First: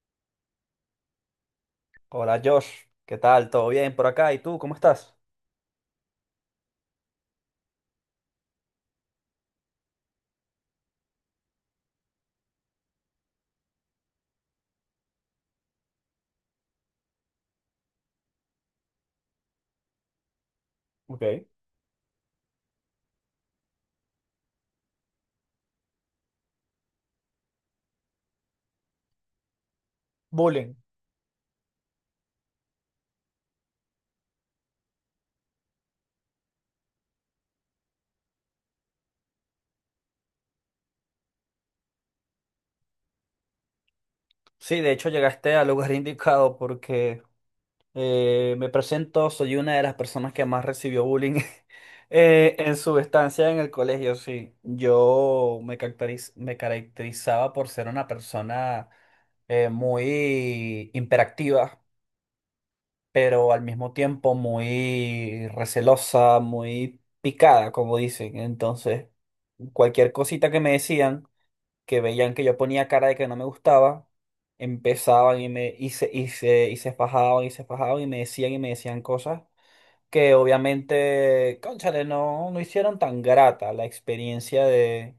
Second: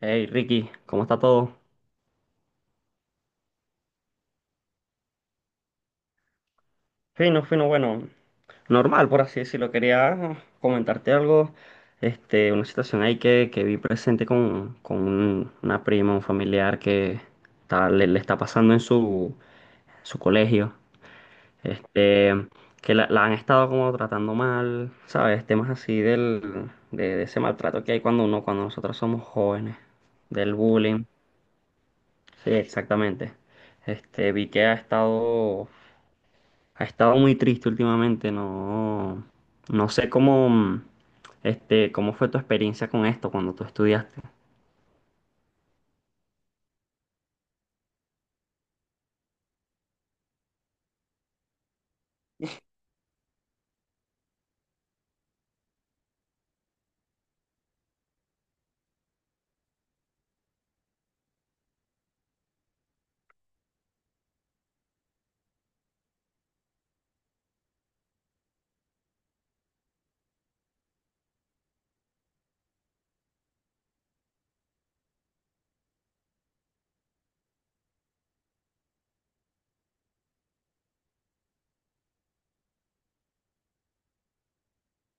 Hey Ricky, ¿cómo está todo? Hola Josh, ¿qué tal? ¿Todo bien por acá? ¿Y tú cómo estás? Fino, fino, bueno, normal por así decirlo. Quería comentarte algo, una situación ahí que vi presente con una prima, un familiar que le está pasando en su colegio, Ok. este, que la han estado como tratando mal, ¿sabes? Temas así de ese maltrato que hay cuando uno, cuando nosotros somos jóvenes, del Bullying. bullying. Sí, exactamente. Este, vi que ha estado Ha estado muy triste últimamente, no, no sé cómo, cómo fue tu experiencia con esto cuando tú estudiaste. Sí, de hecho llegaste al lugar indicado porque me presento, soy una de las personas que más recibió bullying en su estancia en el colegio, sí. Yo me caracterizaba por ser una persona muy hiperactiva, pero al mismo tiempo muy recelosa, muy picada, como dicen. Entonces, cualquier cosita que me decían, que veían que yo ponía cara de que no me gustaba, empezaban y me y se, y se, y se fajaban y me decían cosas que obviamente, cónchale, no hicieron tan grata la experiencia de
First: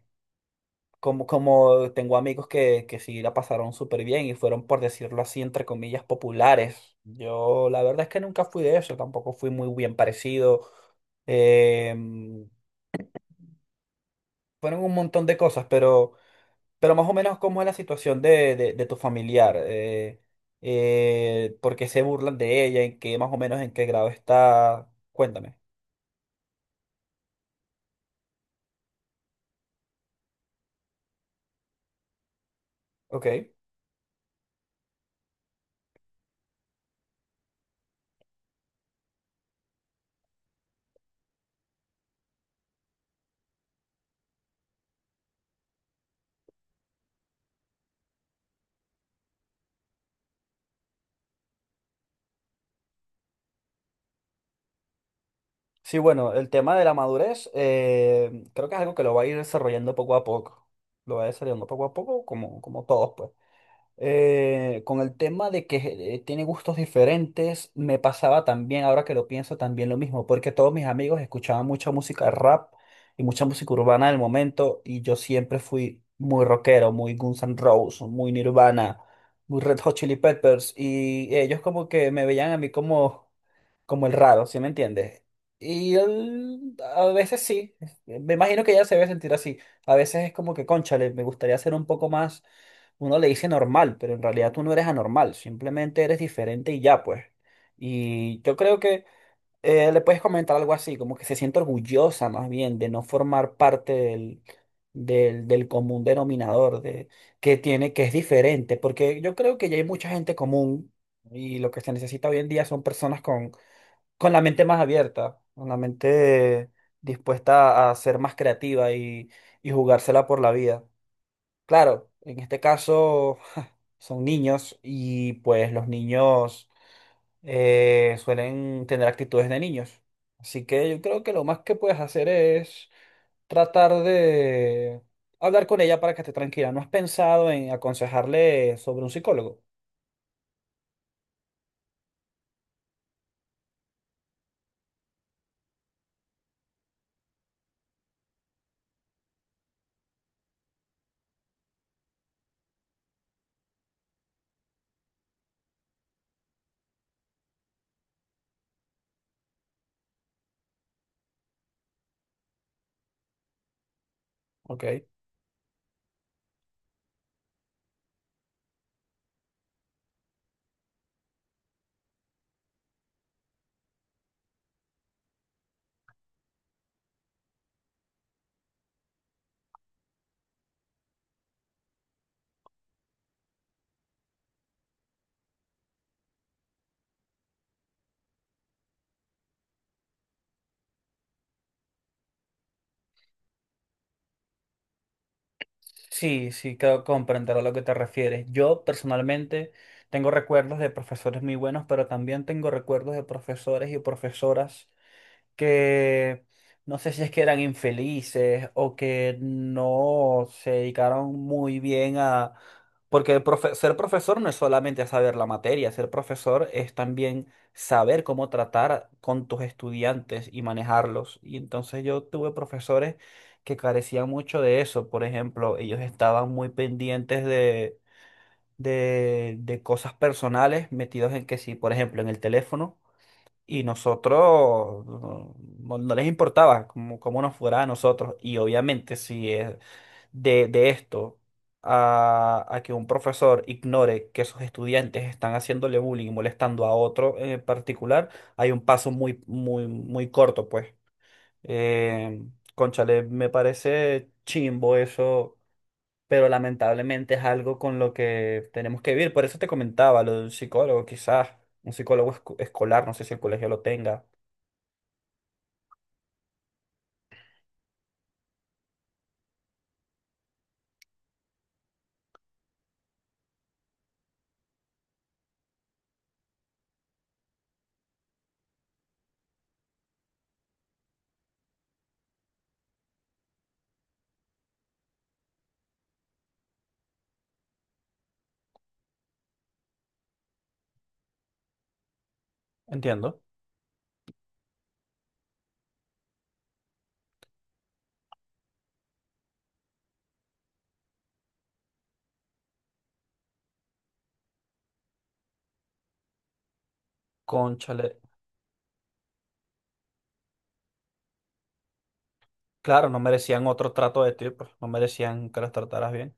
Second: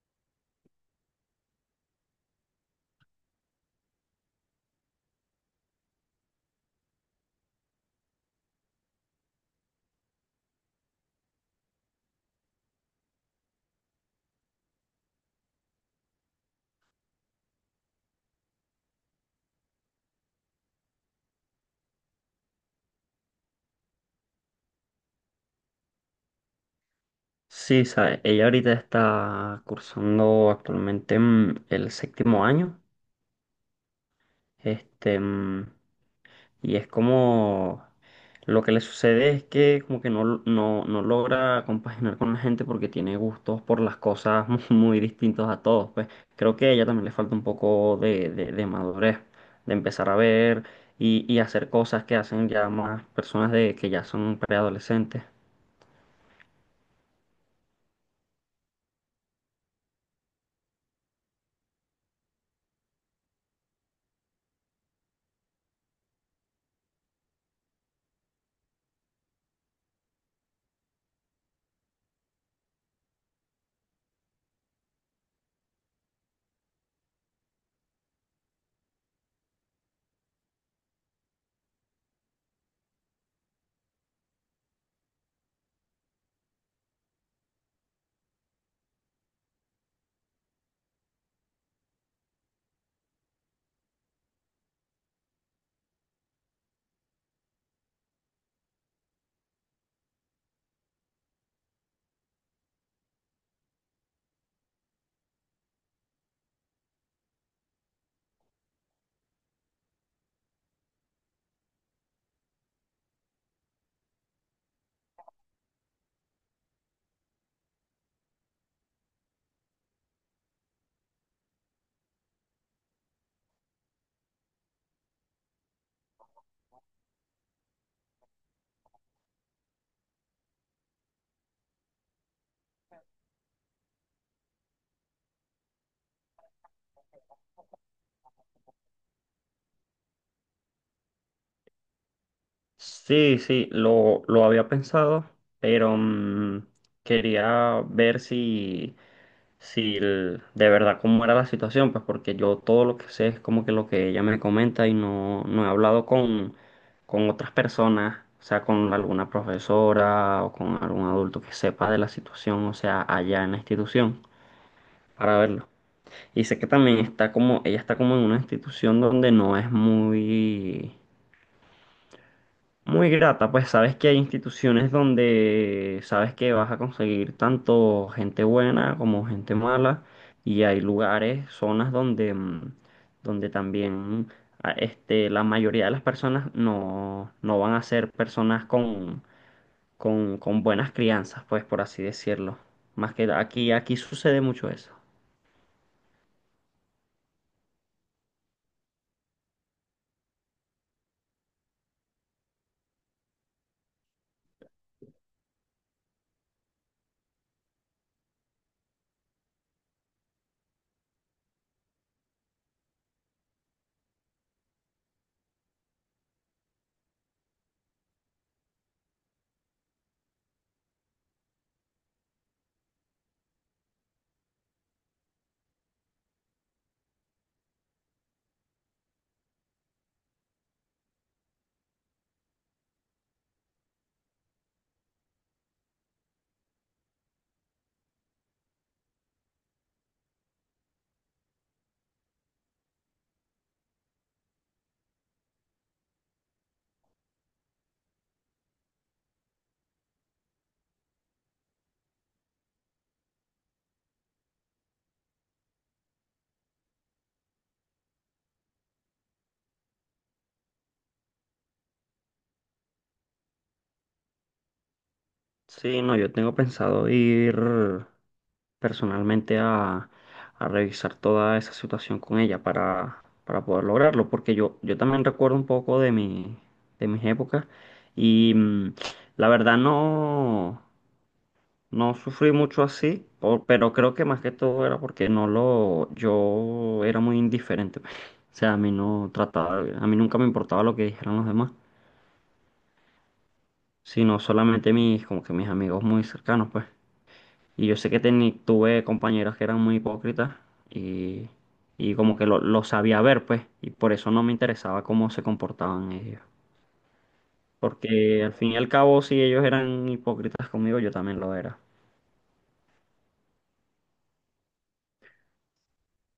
como, como tengo amigos que sí la pasaron súper bien y fueron, por decirlo así, entre comillas, populares. Yo la verdad es que nunca fui de eso, tampoco fui muy bien parecido. Em, Fueron un montón de cosas, pero más o menos cómo es la situación de tu familiar. ¿Por qué se burlan de ella? ¿En qué más o menos en qué grado está? Cuéntame. Sí, sabe, ella ahorita está cursando actualmente el séptimo año. Ok. Este, mm, y es como lo que le sucede es que como que no logra compaginar con la gente porque tiene gustos por las cosas muy, muy distintos a todos. Pues creo que a ella también le falta un poco de madurez, de empezar a ver y hacer cosas que hacen ya más personas de que ya son preadolescentes. Sí, bueno, el tema de la madurez creo que es algo que lo va a ir desarrollando poco a poco. Lo va desarrollando poco a poco, como todos, pues con el tema de que tiene gustos diferentes, me pasaba también, ahora que lo pienso, también lo mismo, porque todos mis amigos escuchaban mucha música rap y mucha música urbana del momento, y yo siempre fui muy rockero, muy Guns N' Roses, muy Nirvana, muy Red Hot Chili Peppers, y ellos como que me veían a mí como el raro, ¿sí me entiendes? Y él, a veces sí, me imagino que ella se debe sentir así. A veces es como que, cónchale, me gustaría ser un poco más, uno le dice normal, pero en realidad tú no eres anormal, simplemente eres diferente y ya, pues. Y yo creo que le puedes comentar algo así, como que se siente orgullosa más bien de no formar parte del común denominador, de que tiene, que es diferente, porque yo creo que ya hay mucha gente común, y lo que se necesita hoy en día son personas con la mente más abierta, con la mente dispuesta a ser más creativa y jugársela por la vida. Claro, en este caso son niños y pues los niños suelen tener actitudes de niños. Así que yo creo que lo más que puedes hacer es tratar de hablar con ella para que esté tranquila. ¿No has pensado en aconsejarle sobre un psicólogo? Sí, sí, lo había pensado, pero quería ver si, de verdad cómo era la situación, pues porque yo todo lo que sé es como que lo que ella me comenta y no, no he hablado con otras personas, o sea, con alguna profesora o con algún adulto que sepa de la situación, o sea, allá en la institución, Ok. para verlo. Y sé que también está como, ella está como en una institución donde no es muy... Muy grata, pues sabes que hay instituciones donde sabes que vas a conseguir tanto gente buena como gente mala y hay lugares, zonas donde, donde también la mayoría de las personas no, no van a ser personas con, con buenas crianzas, pues por así decirlo. Más que aquí, aquí sucede mucho eso. Sí, sí, creo comprender a lo que te refieres. Yo personalmente tengo recuerdos de profesores muy buenos, pero también tengo recuerdos de profesores y profesoras que no sé si es que eran infelices o que no se dedicaron muy bien a... Porque ser profesor no es solamente saber la materia, ser profesor es también saber cómo tratar con tus estudiantes y manejarlos. Y entonces yo tuve profesores que carecían mucho de eso. Por ejemplo, ellos estaban muy pendientes de cosas personales, metidos en que si, por ejemplo, en el teléfono. Y nosotros no les importaba cómo nos fuera a nosotros. Y obviamente si es de esto a que un profesor ignore que sus estudiantes están haciéndole bullying y molestando a otro en particular, hay un paso muy, muy, muy corto, pues. Eh, Cónchale, me parece chimbo eso, pero lamentablemente es algo con lo que tenemos que vivir. Por eso te comentaba lo de un psicólogo, quizás un psicólogo escolar, no sé si el colegio lo tenga. Sí, no, yo tengo pensado ir personalmente a revisar toda esa situación con ella para poder lograrlo, porque yo también recuerdo un poco de mi, de mis épocas y la verdad no, no sufrí mucho así, pero creo que más que todo era porque no lo, yo era muy indiferente. O sea, a mí no trataba, a mí nunca me importaba lo que dijeran los demás, Entiendo. sino solamente mis, como que mis amigos muy cercanos, pues. Y yo sé que tuve compañeras que eran muy hipócritas y, y como que lo sabía ver, pues, y por eso no me interesaba cómo se comportaban ellos. Cónchale. Porque al fin y al cabo, si ellos eran hipócritas conmigo, yo también lo era. Claro, no merecían otro trato de ti, pues no merecían que las trataras bien.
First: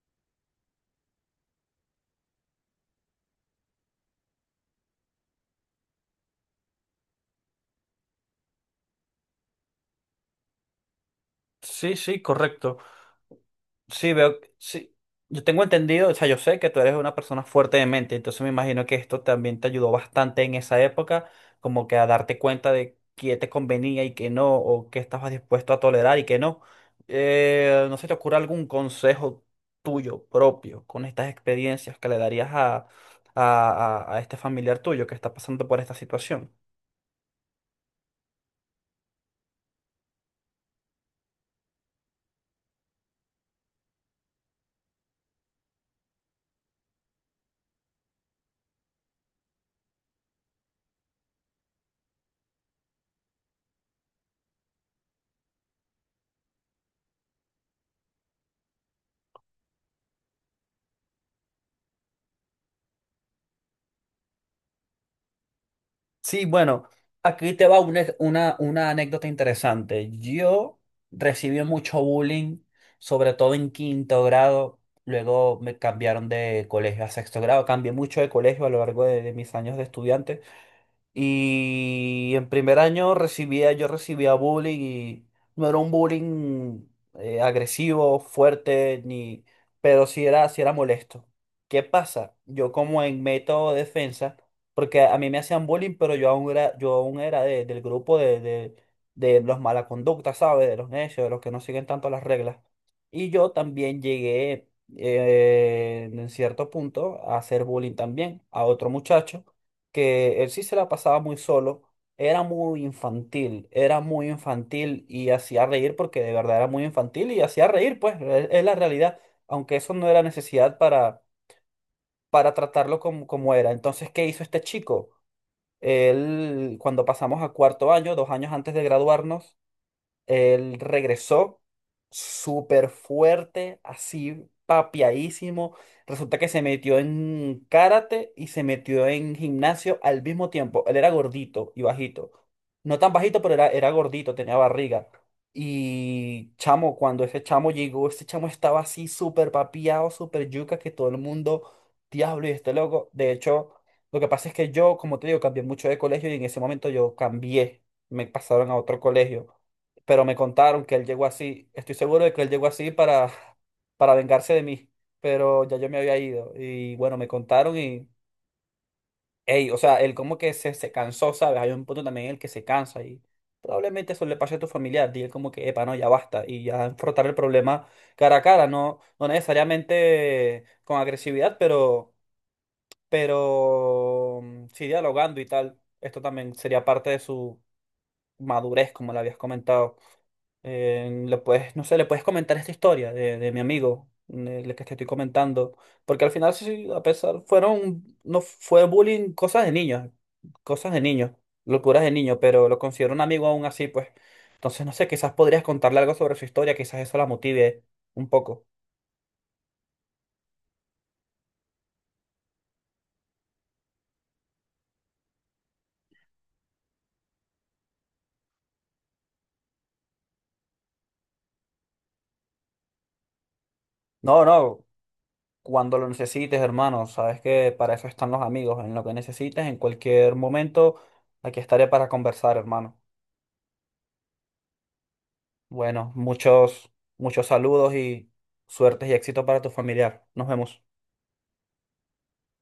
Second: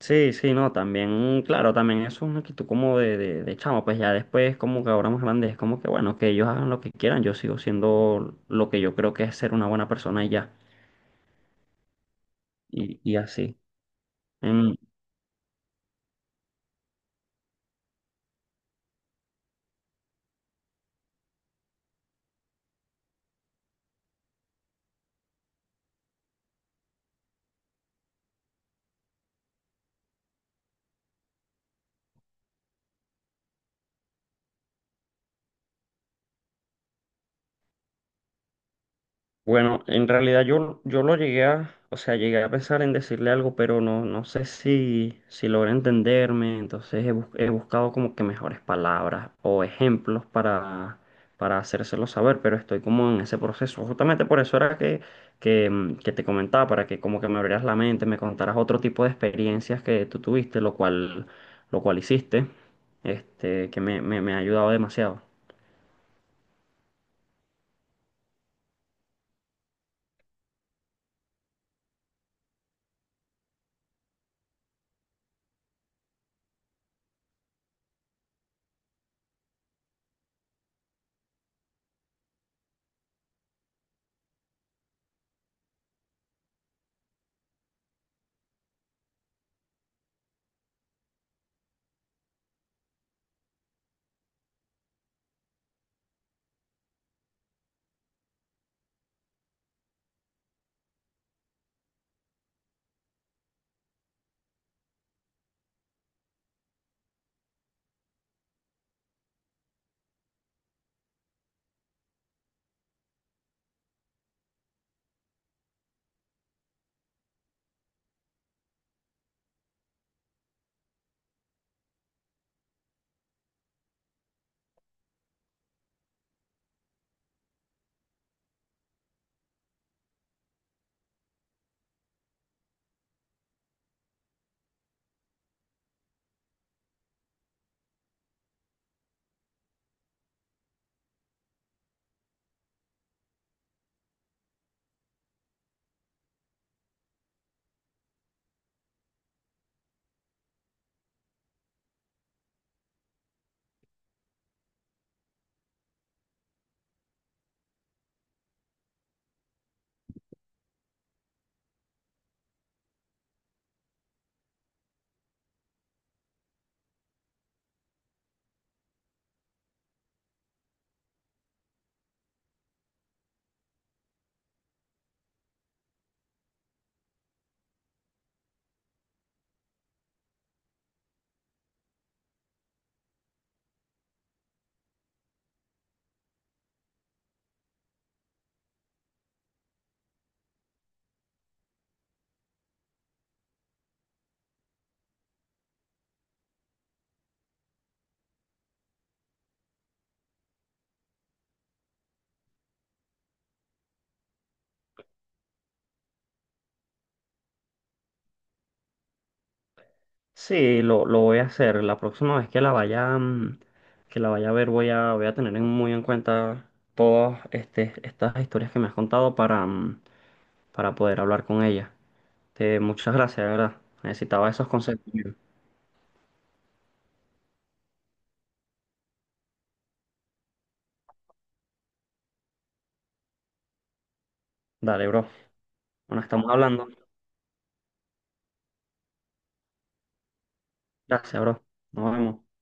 Sí, sí, no, también, claro, también es una actitud como de chamo, pues ya después, como que ahora más grande, es como que bueno, que ellos hagan lo que quieran, yo sigo siendo lo que yo creo que es ser una buena persona y ya, Sí, sí, correcto. Y así. Sí, veo, En- sí. Yo tengo entendido, o sea, yo sé que tú eres una persona fuerte de mente, entonces me imagino que esto también te ayudó bastante en esa época, como que a darte cuenta de qué te convenía y qué no, o qué estabas dispuesto a tolerar y qué no. ¿No se te ocurre algún consejo tuyo propio con estas experiencias que le darías a, a este familiar tuyo que está pasando por esta situación? Bueno, en realidad yo, yo lo llegué a, o sea, llegué a pensar en decirle algo, pero no, no sé si, si logra entenderme, entonces he buscado como que mejores palabras o ejemplos para hacérselo saber, pero estoy como en ese proceso. Justamente por eso era que te comentaba, para que como que me abrieras la mente, me contaras otro tipo de experiencias que tú tuviste, lo cual hiciste, que me ha ayudado demasiado. Sí, bueno, aquí te va una anécdota interesante. Yo recibí mucho bullying, sobre todo en quinto grado. Luego me cambiaron de colegio a sexto grado. Cambié mucho de colegio a lo largo de mis años de estudiante. Y en primer año recibía, yo recibía bullying y no era un bullying agresivo, fuerte, ni, pero sí era molesto. ¿Qué pasa? Yo como en método de defensa, porque a mí me hacían bullying, pero yo aún era del grupo de los mala conducta, ¿sabes? De los necios, de los que no siguen tanto las reglas. Y yo también llegué en cierto punto a hacer bullying también a otro muchacho que él sí se la pasaba muy solo, era muy infantil y hacía reír porque de verdad era muy infantil y hacía reír, pues, es la realidad, aunque eso no era necesidad para tratarlo como, como era. Entonces, ¿qué hizo este chico? Él, cuando pasamos a cuarto año, dos años antes de graduarnos, él regresó súper fuerte, así papiadísimo. Resulta que se metió en karate y se metió en gimnasio al mismo tiempo. Él era gordito y bajito. No tan bajito, pero era, era gordito, tenía barriga. Y chamo, cuando ese chamo llegó, ese chamo estaba así súper papiado, súper yuca, que todo el mundo, diablo, y este loco. De hecho, lo que pasa es que yo, como te digo, cambié mucho de colegio y en ese momento yo cambié. Me pasaron a otro colegio, pero me contaron que él llegó así. Estoy seguro de que él llegó así para vengarse de mí, pero ya yo me había ido. Y bueno, me contaron y, hey, o sea, él como que se cansó, ¿sabes? Hay un punto también en el que se cansa, y probablemente eso le pase a tu familiar. Dile como que, epa, no, ya basta. Y ya enfrentar el problema cara a cara, no, no necesariamente con agresividad, pero sí dialogando y tal. Esto también sería parte de su madurez, como le habías comentado. Le puedes, no sé, le puedes comentar esta historia de mi amigo, la que te estoy comentando, porque al final sí, a pesar, fueron, no fue bullying, cosas de niños, locuras de niños, pero lo considero un amigo aún así, pues. Entonces, no sé, quizás podrías contarle algo sobre su historia, quizás eso la motive un poco. Sí, lo voy a hacer. La próxima vez que la vaya, que la vaya a ver, voy a tener muy en cuenta estas historias que me has contado para, para poder hablar con ella. Muchas gracias, de verdad. No, Necesitaba esos no, consejos. cuando lo necesites, hermano, sabes que para eso están los amigos, en lo que necesites, en cualquier momento, aquí estaré para conversar, hermano. Dale, bro. Bueno, Bueno, estamos hablando. Muchos saludos y suertes y éxito para tu familiar. Nos vemos. Gracias, bro. Nos vemos.